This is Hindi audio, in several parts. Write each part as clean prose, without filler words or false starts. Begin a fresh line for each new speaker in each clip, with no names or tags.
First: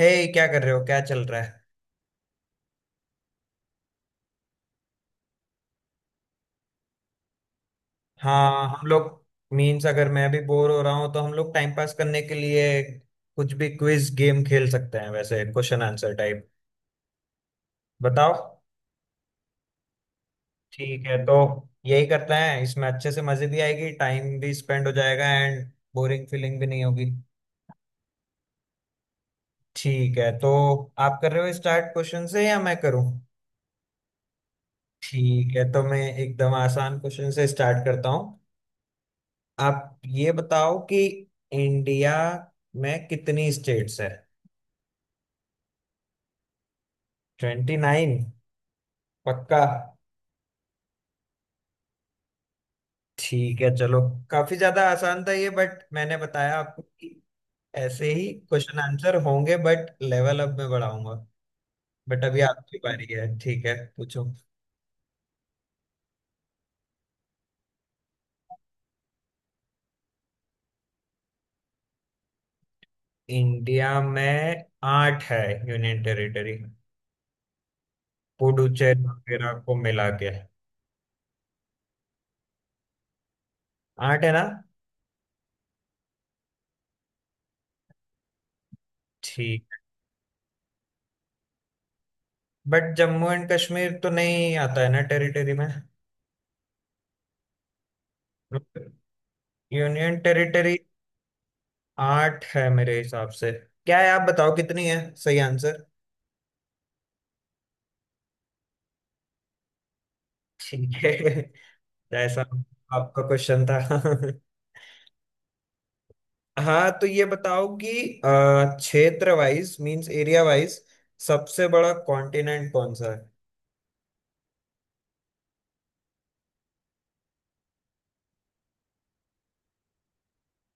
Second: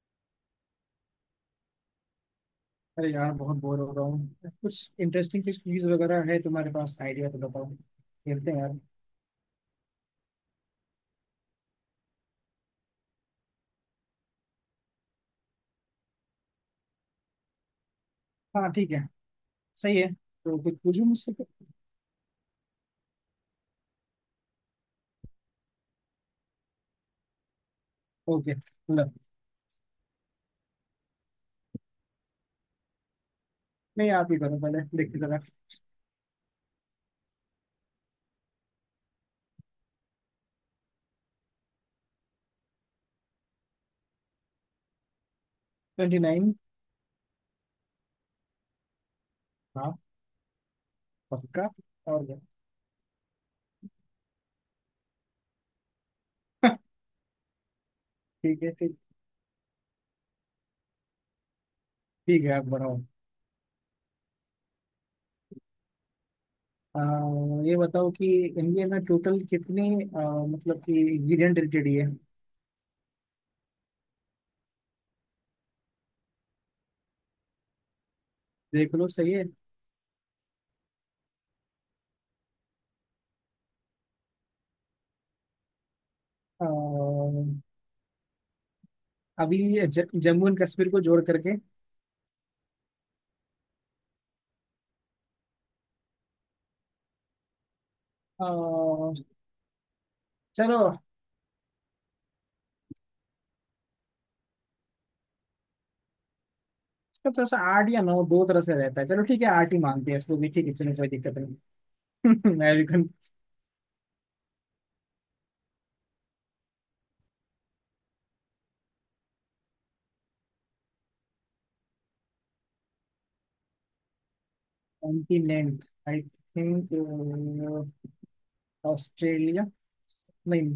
हे। क्या कर रहे हो? क्या चल रहा है?
अरे यार, बहुत बोर हो रहा हूँ। कुछ इंटरेस्टिंग, कुछ क्विज वगैरह है तुम्हारे पास आइडिया तो बताओ, खेलते हैं
हाँ
यार।
हम लोग, मीन्स अगर मैं भी बोर हो रहा हूँ तो हम लोग टाइम पास करने के लिए कुछ भी क्विज गेम खेल सकते हैं। वैसे क्वेश्चन आंसर टाइप। बताओ।
हाँ, ठीक है। सही है, तो कुछ पूछूं
ठीक है,
मुझसे।
तो यही करते हैं। इसमें अच्छे से मजे भी आएगी, टाइम भी स्पेंड हो जाएगा एंड बोरिंग फीलिंग भी नहीं होगी।
ओके। लो।
ठीक है, तो आप कर रहे हो स्टार्ट क्वेश्चन से या मैं करूँ?
नहीं, आप ही करो, पहले देखते जरा।
ठीक है, तो मैं एकदम आसान क्वेश्चन से स्टार्ट करता हूँ। आप ये बताओ कि इंडिया में कितनी स्टेट्स है?
29।
Twenty nine? पक्का?
हाँ, पक्का। और क्या।
ठीक है चलो। काफी ज्यादा आसान था ये, बट मैंने बताया आपको कि ऐसे ही
ठीक है,
क्वेश्चन
ठीक।
आंसर होंगे, बट लेवल अप में बढ़ाऊंगा। बट अभी
ठीक है, आप
आपकी
बनाओ।
बारी है, ठीक है, पूछो।
आ, ये बताओ कि इंडिया में टोटल कितने, मतलब कि इंग्रेडिएंट रिलेटेड ये है।
इंडिया में आठ है यूनियन टेरिटरी,
देख
पुडुचेरी
लो, सही है।
वगैरह को मिला के। आठ है ना?
आ, अभी
ठीक।
जम्मू एंड कश्मीर को जोड़ करके।
बट जम्मू एंड कश्मीर तो नहीं आता है ना टेरिटरी में,
आ,
यूनियन टेरिटरी।
चलो।
आठ है मेरे हिसाब से। क्या है, आप बताओ कितनी है सही आंसर।
इसका तो ऐसा आर्ट या नौ, दो तरह से रहता है। चलो ठीक है, आर्ट ही मानते हैं इसको भी। ठीक है चलो,
ठीक
कोई
है
दिक्कत नहीं।
जैसा
अमेरिकन।
आपका क्वेश्चन था हाँ, तो ये बताओ कि क्षेत्र वाइज मींस एरिया वाइज सबसे बड़ा कॉन्टिनेंट कौन सा है?
Continent I think Australia. नहीं,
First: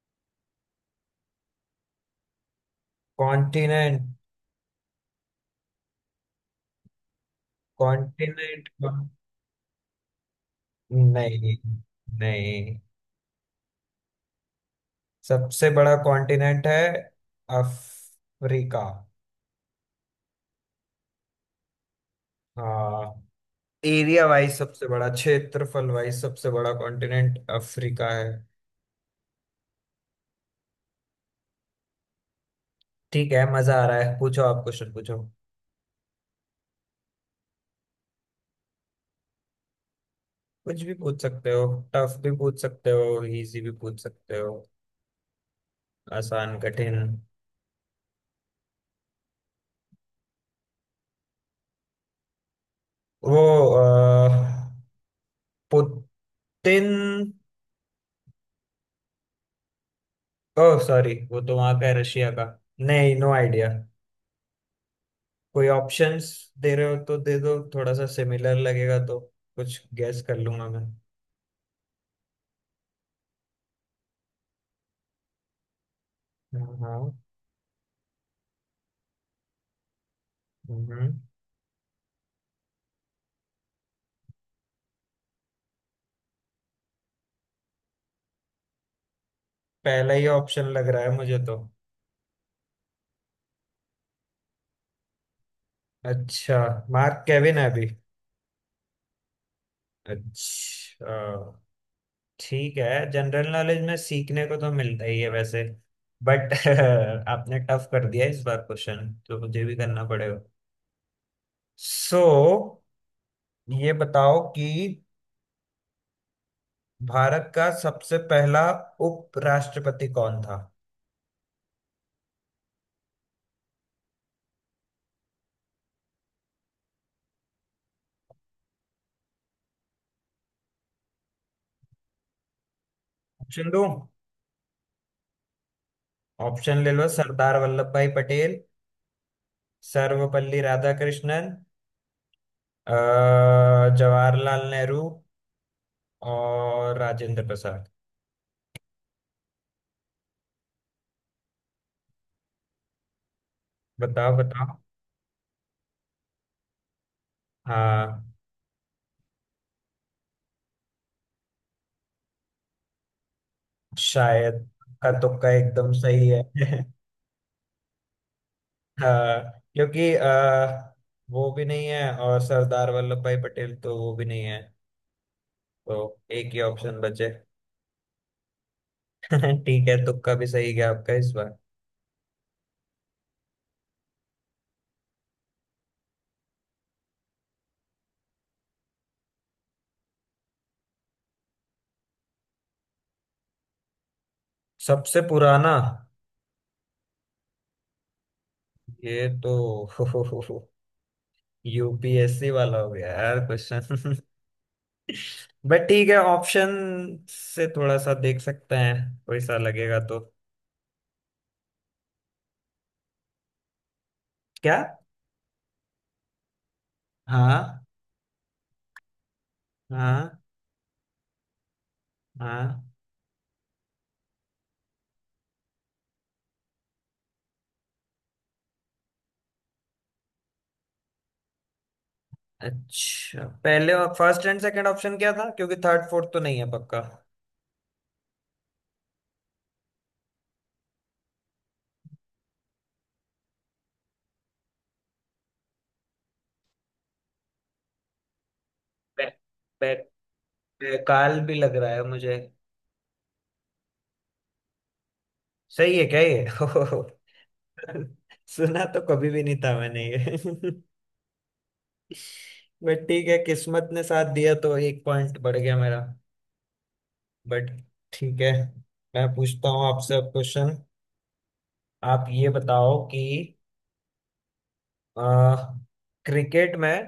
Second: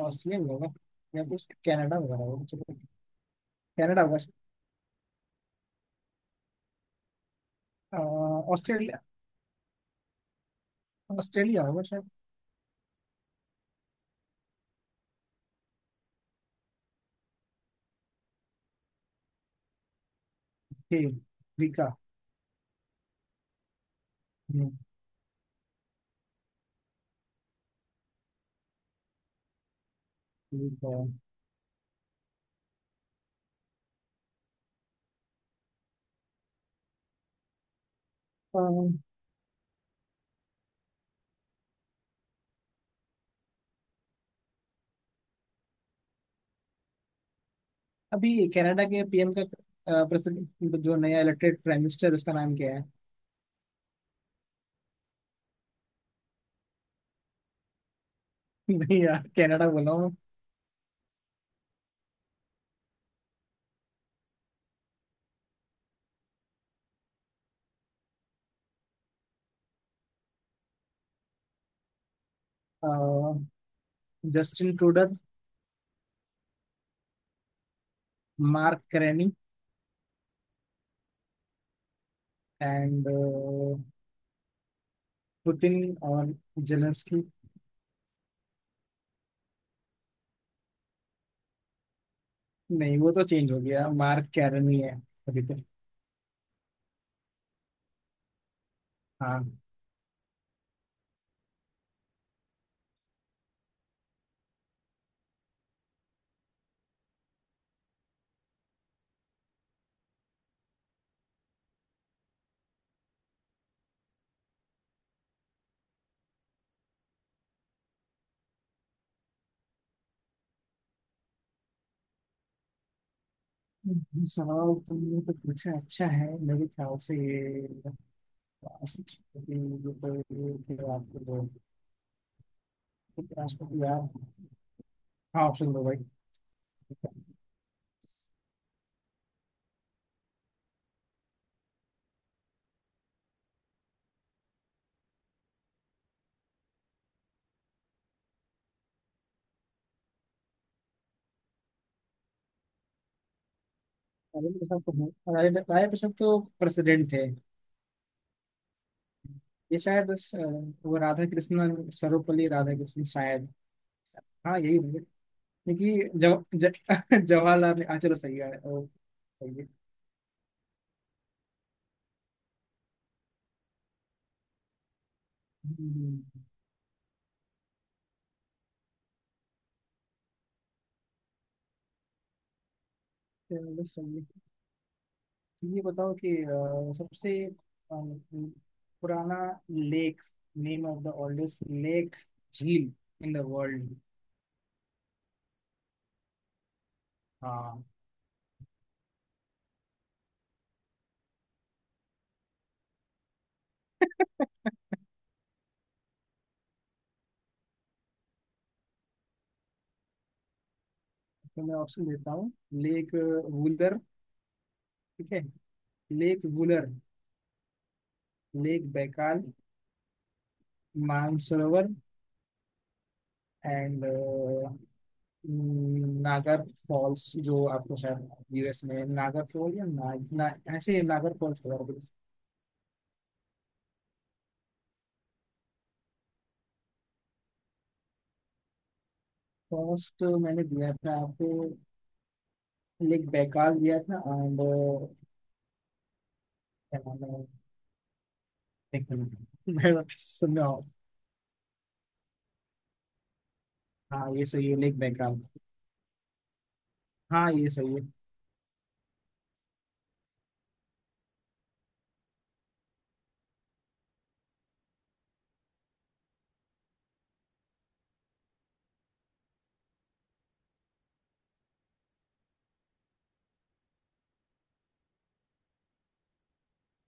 ऑस्ट्रेलिया भी होगा, या कुछ कनाडा वगैरह होगा, चलो। Canada
continent.
होगा शायद। अह,
कॉन्टिनेंट
ऑस्ट्रेलिया।
नहीं,
ऑस्ट्रेलिया होगा शायद।
नहीं। सबसे बड़ा कॉन्टिनेंट है अफ्रीका।
ठीक, अफ्रीका।
हाँ, एरिया वाइज
हम्म,
सबसे बड़ा, क्षेत्रफल वाइज सबसे बड़ा कॉन्टिनेंट अफ्रीका है।
ठीक है।
ठीक है, मजा आ रहा है। पूछो आप क्वेश्चन, पूछो।
अह,
कुछ भी पूछ सकते हो, टफ भी पूछ सकते हो इजी भी पूछ सकते हो, आसान कठिन।
अभी कनाडा के पीएम का प्रेसिडेंट, जो नया इलेक्टेड प्राइम मिनिस्टर, उसका नाम क्या है?
वो अह, पुतिन।
नहीं यार, कनाडा बोला हूँ मैं।
ओह सॉरी, वो तो वहां का है, रशिया का। नहीं, नो आइडिया। कोई ऑप्शंस दे रहे हो तो दे दो, थोड़ा सा सिमिलर लगेगा तो कुछ गैस कर लूंगा मैं।
अह, जस्टिन ट्रूडो।
हाँ हाँ।
Mark Carney.
हम्म।
एंड पुतिन और जेलेंस्की।
पहला ही ऑप्शन लग रहा है मुझे तो।
नहीं, वो तो चेंज हो गया, मार्क कैरनी है अभी तो।
अच्छा, मार्क केविन है अभी।
हाँ,
अच्छा। ठीक है, जनरल नॉलेज में सीखने को तो मिलता ही है वैसे। बट आपने टफ कर दिया इस बार क्वेश्चन, तो मुझे भी करना पड़ेगा। So, ये बताओ कि भारत का सबसे पहला उपराष्ट्रपति कौन था?
ये सवाल तुमने तो पूछा अच्छा है। मेरे ख्याल से ये राष्ट्रपति, ये तो ये थे आपके दो
ऑप्शन
राष्ट्रपति
दो?
यार। हाँ, ऑप्शन दो भाई।
ऑप्शन ले लो। सरदार वल्लभ भाई पटेल, सर्वपल्ली राधाकृष्णन, अ, जवाहरलाल नेहरू और राजेंद्र प्रसाद। बताओ
राजेंद्र
बताओ।
प्रसाद तो हैं, राजेंद्र राजेंद्र प्रसाद तो प्रेसिडेंट थे।
हाँ,
ये शायद वो राधा कृष्णन, सर्वपल्ली राधा कृष्णन शायद।
शायद
हाँ, यही।
का तुक्का एकदम
देखिए
सही है
हाँ चलो सही है, सही
हाँ,
है।
क्योंकि वो भी नहीं है और सरदार वल्लभ भाई पटेल, तो वो भी नहीं है। तो
हम्म,
एक ही ऑप्शन बचे ठीक है, तुक्का भी सही गया आपका इस बार।
चलो सही है। तो ये बताओ कि सबसे पुराना lake, name of the oldest lake, झील इन द वर्ल्ड।
सबसे पुराना
हाँ,
ये तो यूपीएससी वाला हो गया यार क्वेश्चन बट ठीक है, ऑप्शन से थोड़ा सा देख सकते हैं, कोई सा लगेगा तो।
तो मैं ऑप्शन देता हूँ। लेक वुलर।
क्या?
ठीक है, लेक वुलर।
हाँ।
Lake Baikal.
हाँ।
मानसरोवर।
हाँ।
एंड नागर फॉल्स, जो आपको शायद यूएस में नागर फॉल या ना, ना ऐसे नागर फॉल्स वगैरह।
अच्छा पहले फर्स्ट एंड सेकंड ऑप्शन क्या था, क्योंकि थर्ड फोर्थ तो नहीं है पक्का।
फर्स्ट मैंने दिया था आपको, लेक बैकाल दिया था। एंड क्या नाम है? एक मिनट, मैं
बैक,
सुन रहा हूँ।
ये काल भी लग रहा है मुझे।
हाँ, ये सही है लेक बैकाल।
सही है क्या ये
हाँ, ये सही है।
सुना तो कभी भी नहीं था मैंने ये बट ठीक है, किस्मत ने साथ दिया तो एक पॉइंट बढ़ गया मेरा। बट ठीक है, मैं पूछता हूँ आपसे अब क्वेश्चन। आप ये बताओ कि क्रिकेट में,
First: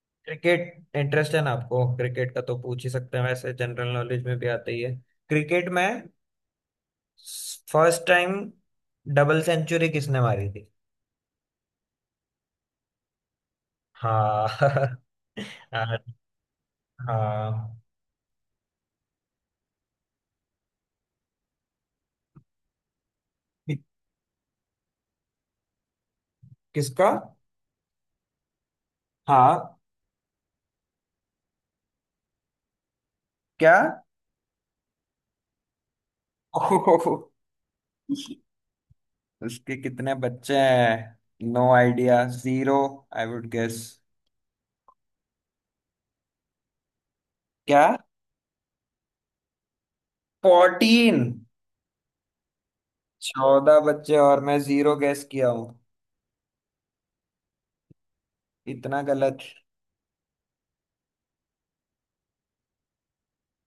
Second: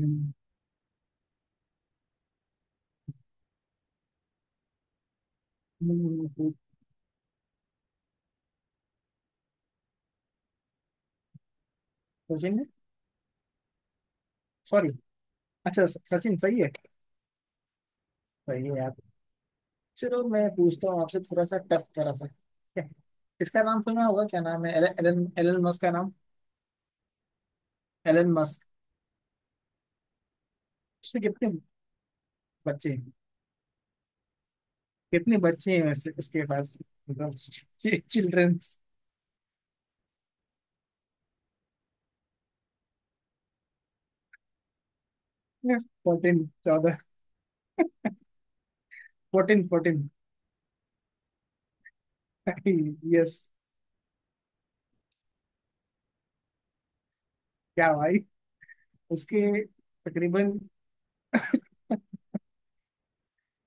हम्म।
क्रिकेट इंटरेस्ट है ना आपको क्रिकेट का, तो पूछ ही सकते हैं, वैसे जनरल नॉलेज में भी आता ही है। क्रिकेट में
हम्म। हम्म।
फर्स्ट टाइम डबल सेंचुरी किसने मारी थी?
सचिन।
हाँ
सॉरी। अच्छा
हाँ
सचिन सही है।
हाँ।
सही है यार। चलो मैं पूछता हूँ आपसे थोड़ा सा टफ तरह सा, ठीक है? इसका
कि-
नाम सुना होगा? क्या नाम है एलन एलन मस्क का नाम।
किसका?
Elon Musk.
हाँ।
उसके कितने बच्चे हैं?
क्या?
कितने बच्चे हैं वैसे उसके पास?
ओहो।
मतलब, चिल्ड्रन।
उसके कितने बच्चे हैं, no idea, zero, I would guess.
14
क्या?
14, 14
फोर्टीन,
यस।
चौदह बच्चे और मैं जीरो गेस किया हूँ
क्या भाई।
इतना
उसके
गलत।
तकरीबन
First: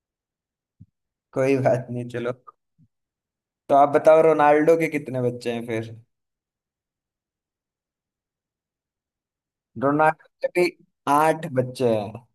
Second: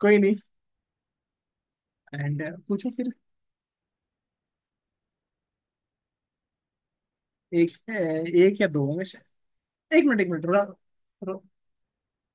कोई नहीं।
कोई बात नहीं चलो।
एंड पूछो फिर।
तो आप बताओ, रोनाल्डो के कितने बच्चे हैं फिर?
एक या दो होंगे शायद। एक मिनट
रोनाल्डो
एक मिनट,
के
थोड़ा
भी
थोड़ा-
आठ बच्चे हैं।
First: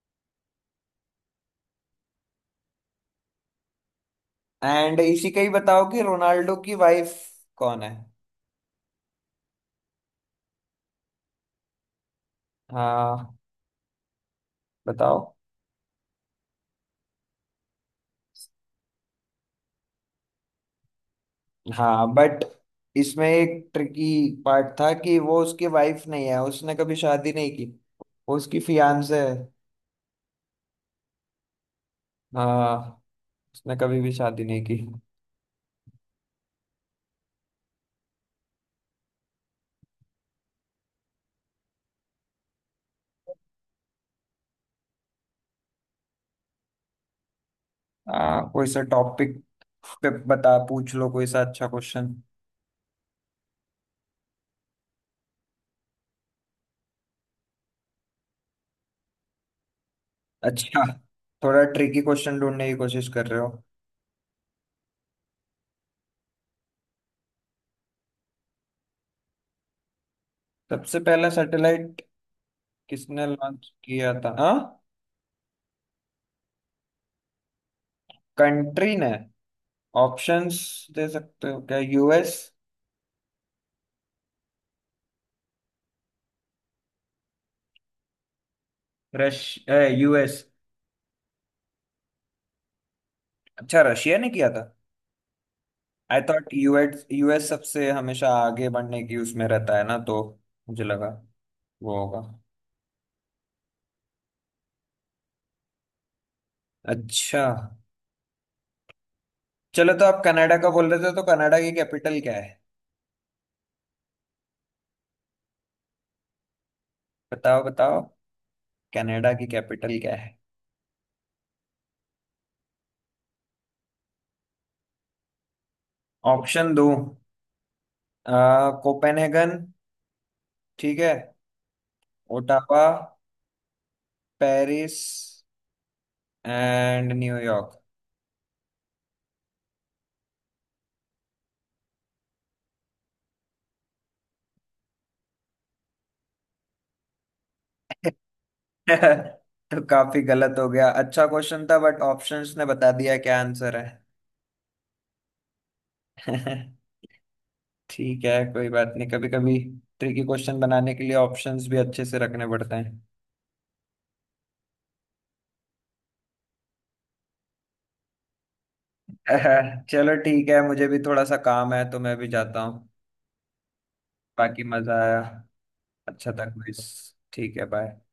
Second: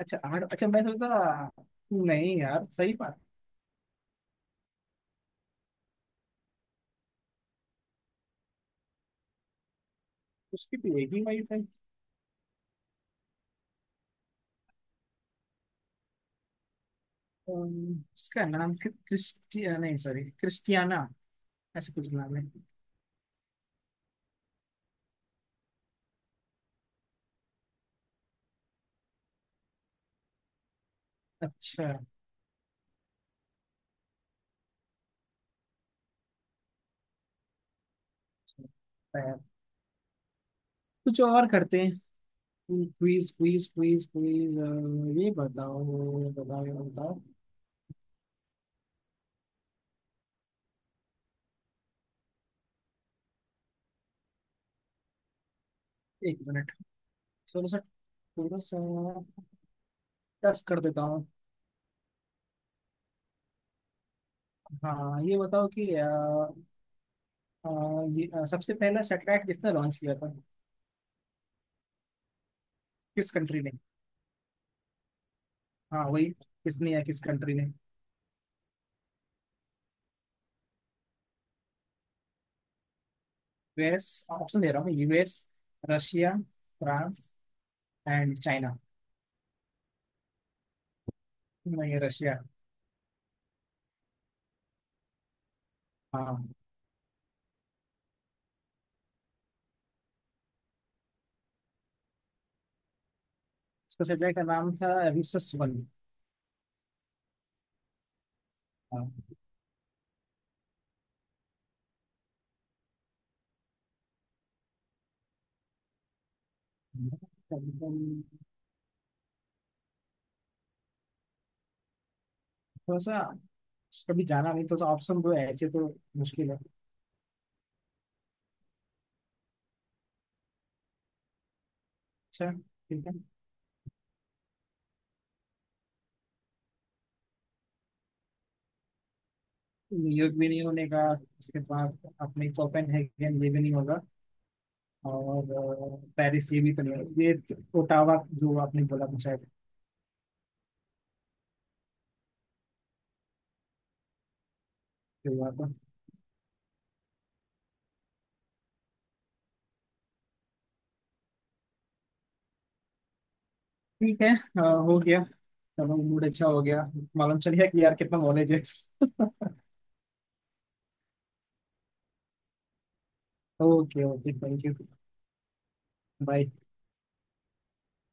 अच्छा, आठ। अच्छा मैं सोचता, नहीं यार, सही बात।
एंड इसी का ही बताओ कि रोनाल्डो की वाइफ कौन है?
उसकी तो एक ही वाइफ है।
हाँ, बताओ।
इसका नाम क्रिस्टिया नहीं, सॉरी, क्रिस्टियाना। ऐसे कुछ
हाँ,
नाम है।
बट इसमें एक ट्रिकी पार्ट था कि वो उसकी वाइफ नहीं है, उसने कभी शादी नहीं की। वो उसकी फियांसे है।
अच्छा।
हाँ, उसने कभी भी शादी नहीं की।
अच्छा। कुछ और करते हैं। Quiz, quiz, quiz, quiz. ये बताओ, ये बताओ, ये बताओ।
हाँ, कोई सा टॉपिक पे बता पूछ लो कोई सा अच्छा क्वेश्चन।
एक मिनट, थोड़ा सा थोड़ा सा टफ कर
अच्छा,
देता हूँ।
थोड़ा ट्रिकी क्वेश्चन ढूंढने की कोशिश कर रहे हो।
हाँ, ये बताओ कि अ, ये सबसे पहला सैटेलाइट किसने लॉन्च किया था?
सबसे पहला सैटेलाइट किसने
किस कंट्री ने?
लॉन्च किया था? हाँ,
हाँ, वही, किसने या किस कंट्री ने?
कंट्री ने? ऑप्शंस दे सकते हो क्या? यूएस?
यूएस। ऑप्शन दे रहा हूँ, US. Russia. France. And China.
रश यूएस।
नहीं, रशिया।
अच्छा, रशिया ने किया था। आई थॉट
हाँ।
यूएस, यूएस सबसे हमेशा आगे बढ़ने की उसमें रहता है ना, तो मुझे लगा वो होगा।
उसका सैटेलाइट का नाम था रिसस 1।
अच्छा।
हाँ।
चलो, तो आप कनाडा का बोल रहे थे, तो कनाडा की कैपिटल क्या है? बताओ
थोड़ा
बताओ। कनाडा की कैपिटल क्या है?
सा कभी जाना नहीं, तो ऑप्शन दो, ऐसे तो मुश्किल है।
ऑप्शन दो। कोपेनहेगन, ठीक है।
अच्छा।
ओटावा,
ठीक है।
Paris and New York.
न्यूयॉर्क भी नहीं होने का, उसके बाद अपने कोपेनहेगन, ये भी नहीं होगा, और पेरिस, ये भी तो नहीं होगा, ओटावा, जो आपने बोला था शायद।
तो काफी गलत हो गया। अच्छा क्वेश्चन था, बट ऑप्शंस ने बता दिया क्या आंसर
ये हुआ था।
है ठीक है कोई बात नहीं। कभी कभी ट्रिकी क्वेश्चन बनाने के लिए ऑप्शंस भी अच्छे से रखने पड़ते हैं।
ठीक है, हो गया। चलो मूड अच्छा हो गया। मालूम चल गया कि यार कितना नॉलेज है।
चलो ठीक है, मुझे भी थोड़ा सा काम है तो मैं भी जाता हूँ।
ओके, ओके,
बाकी
थैंक यू।
मजा आया, अच्छा था
बाय।
क्विज। ठीक है, बाय।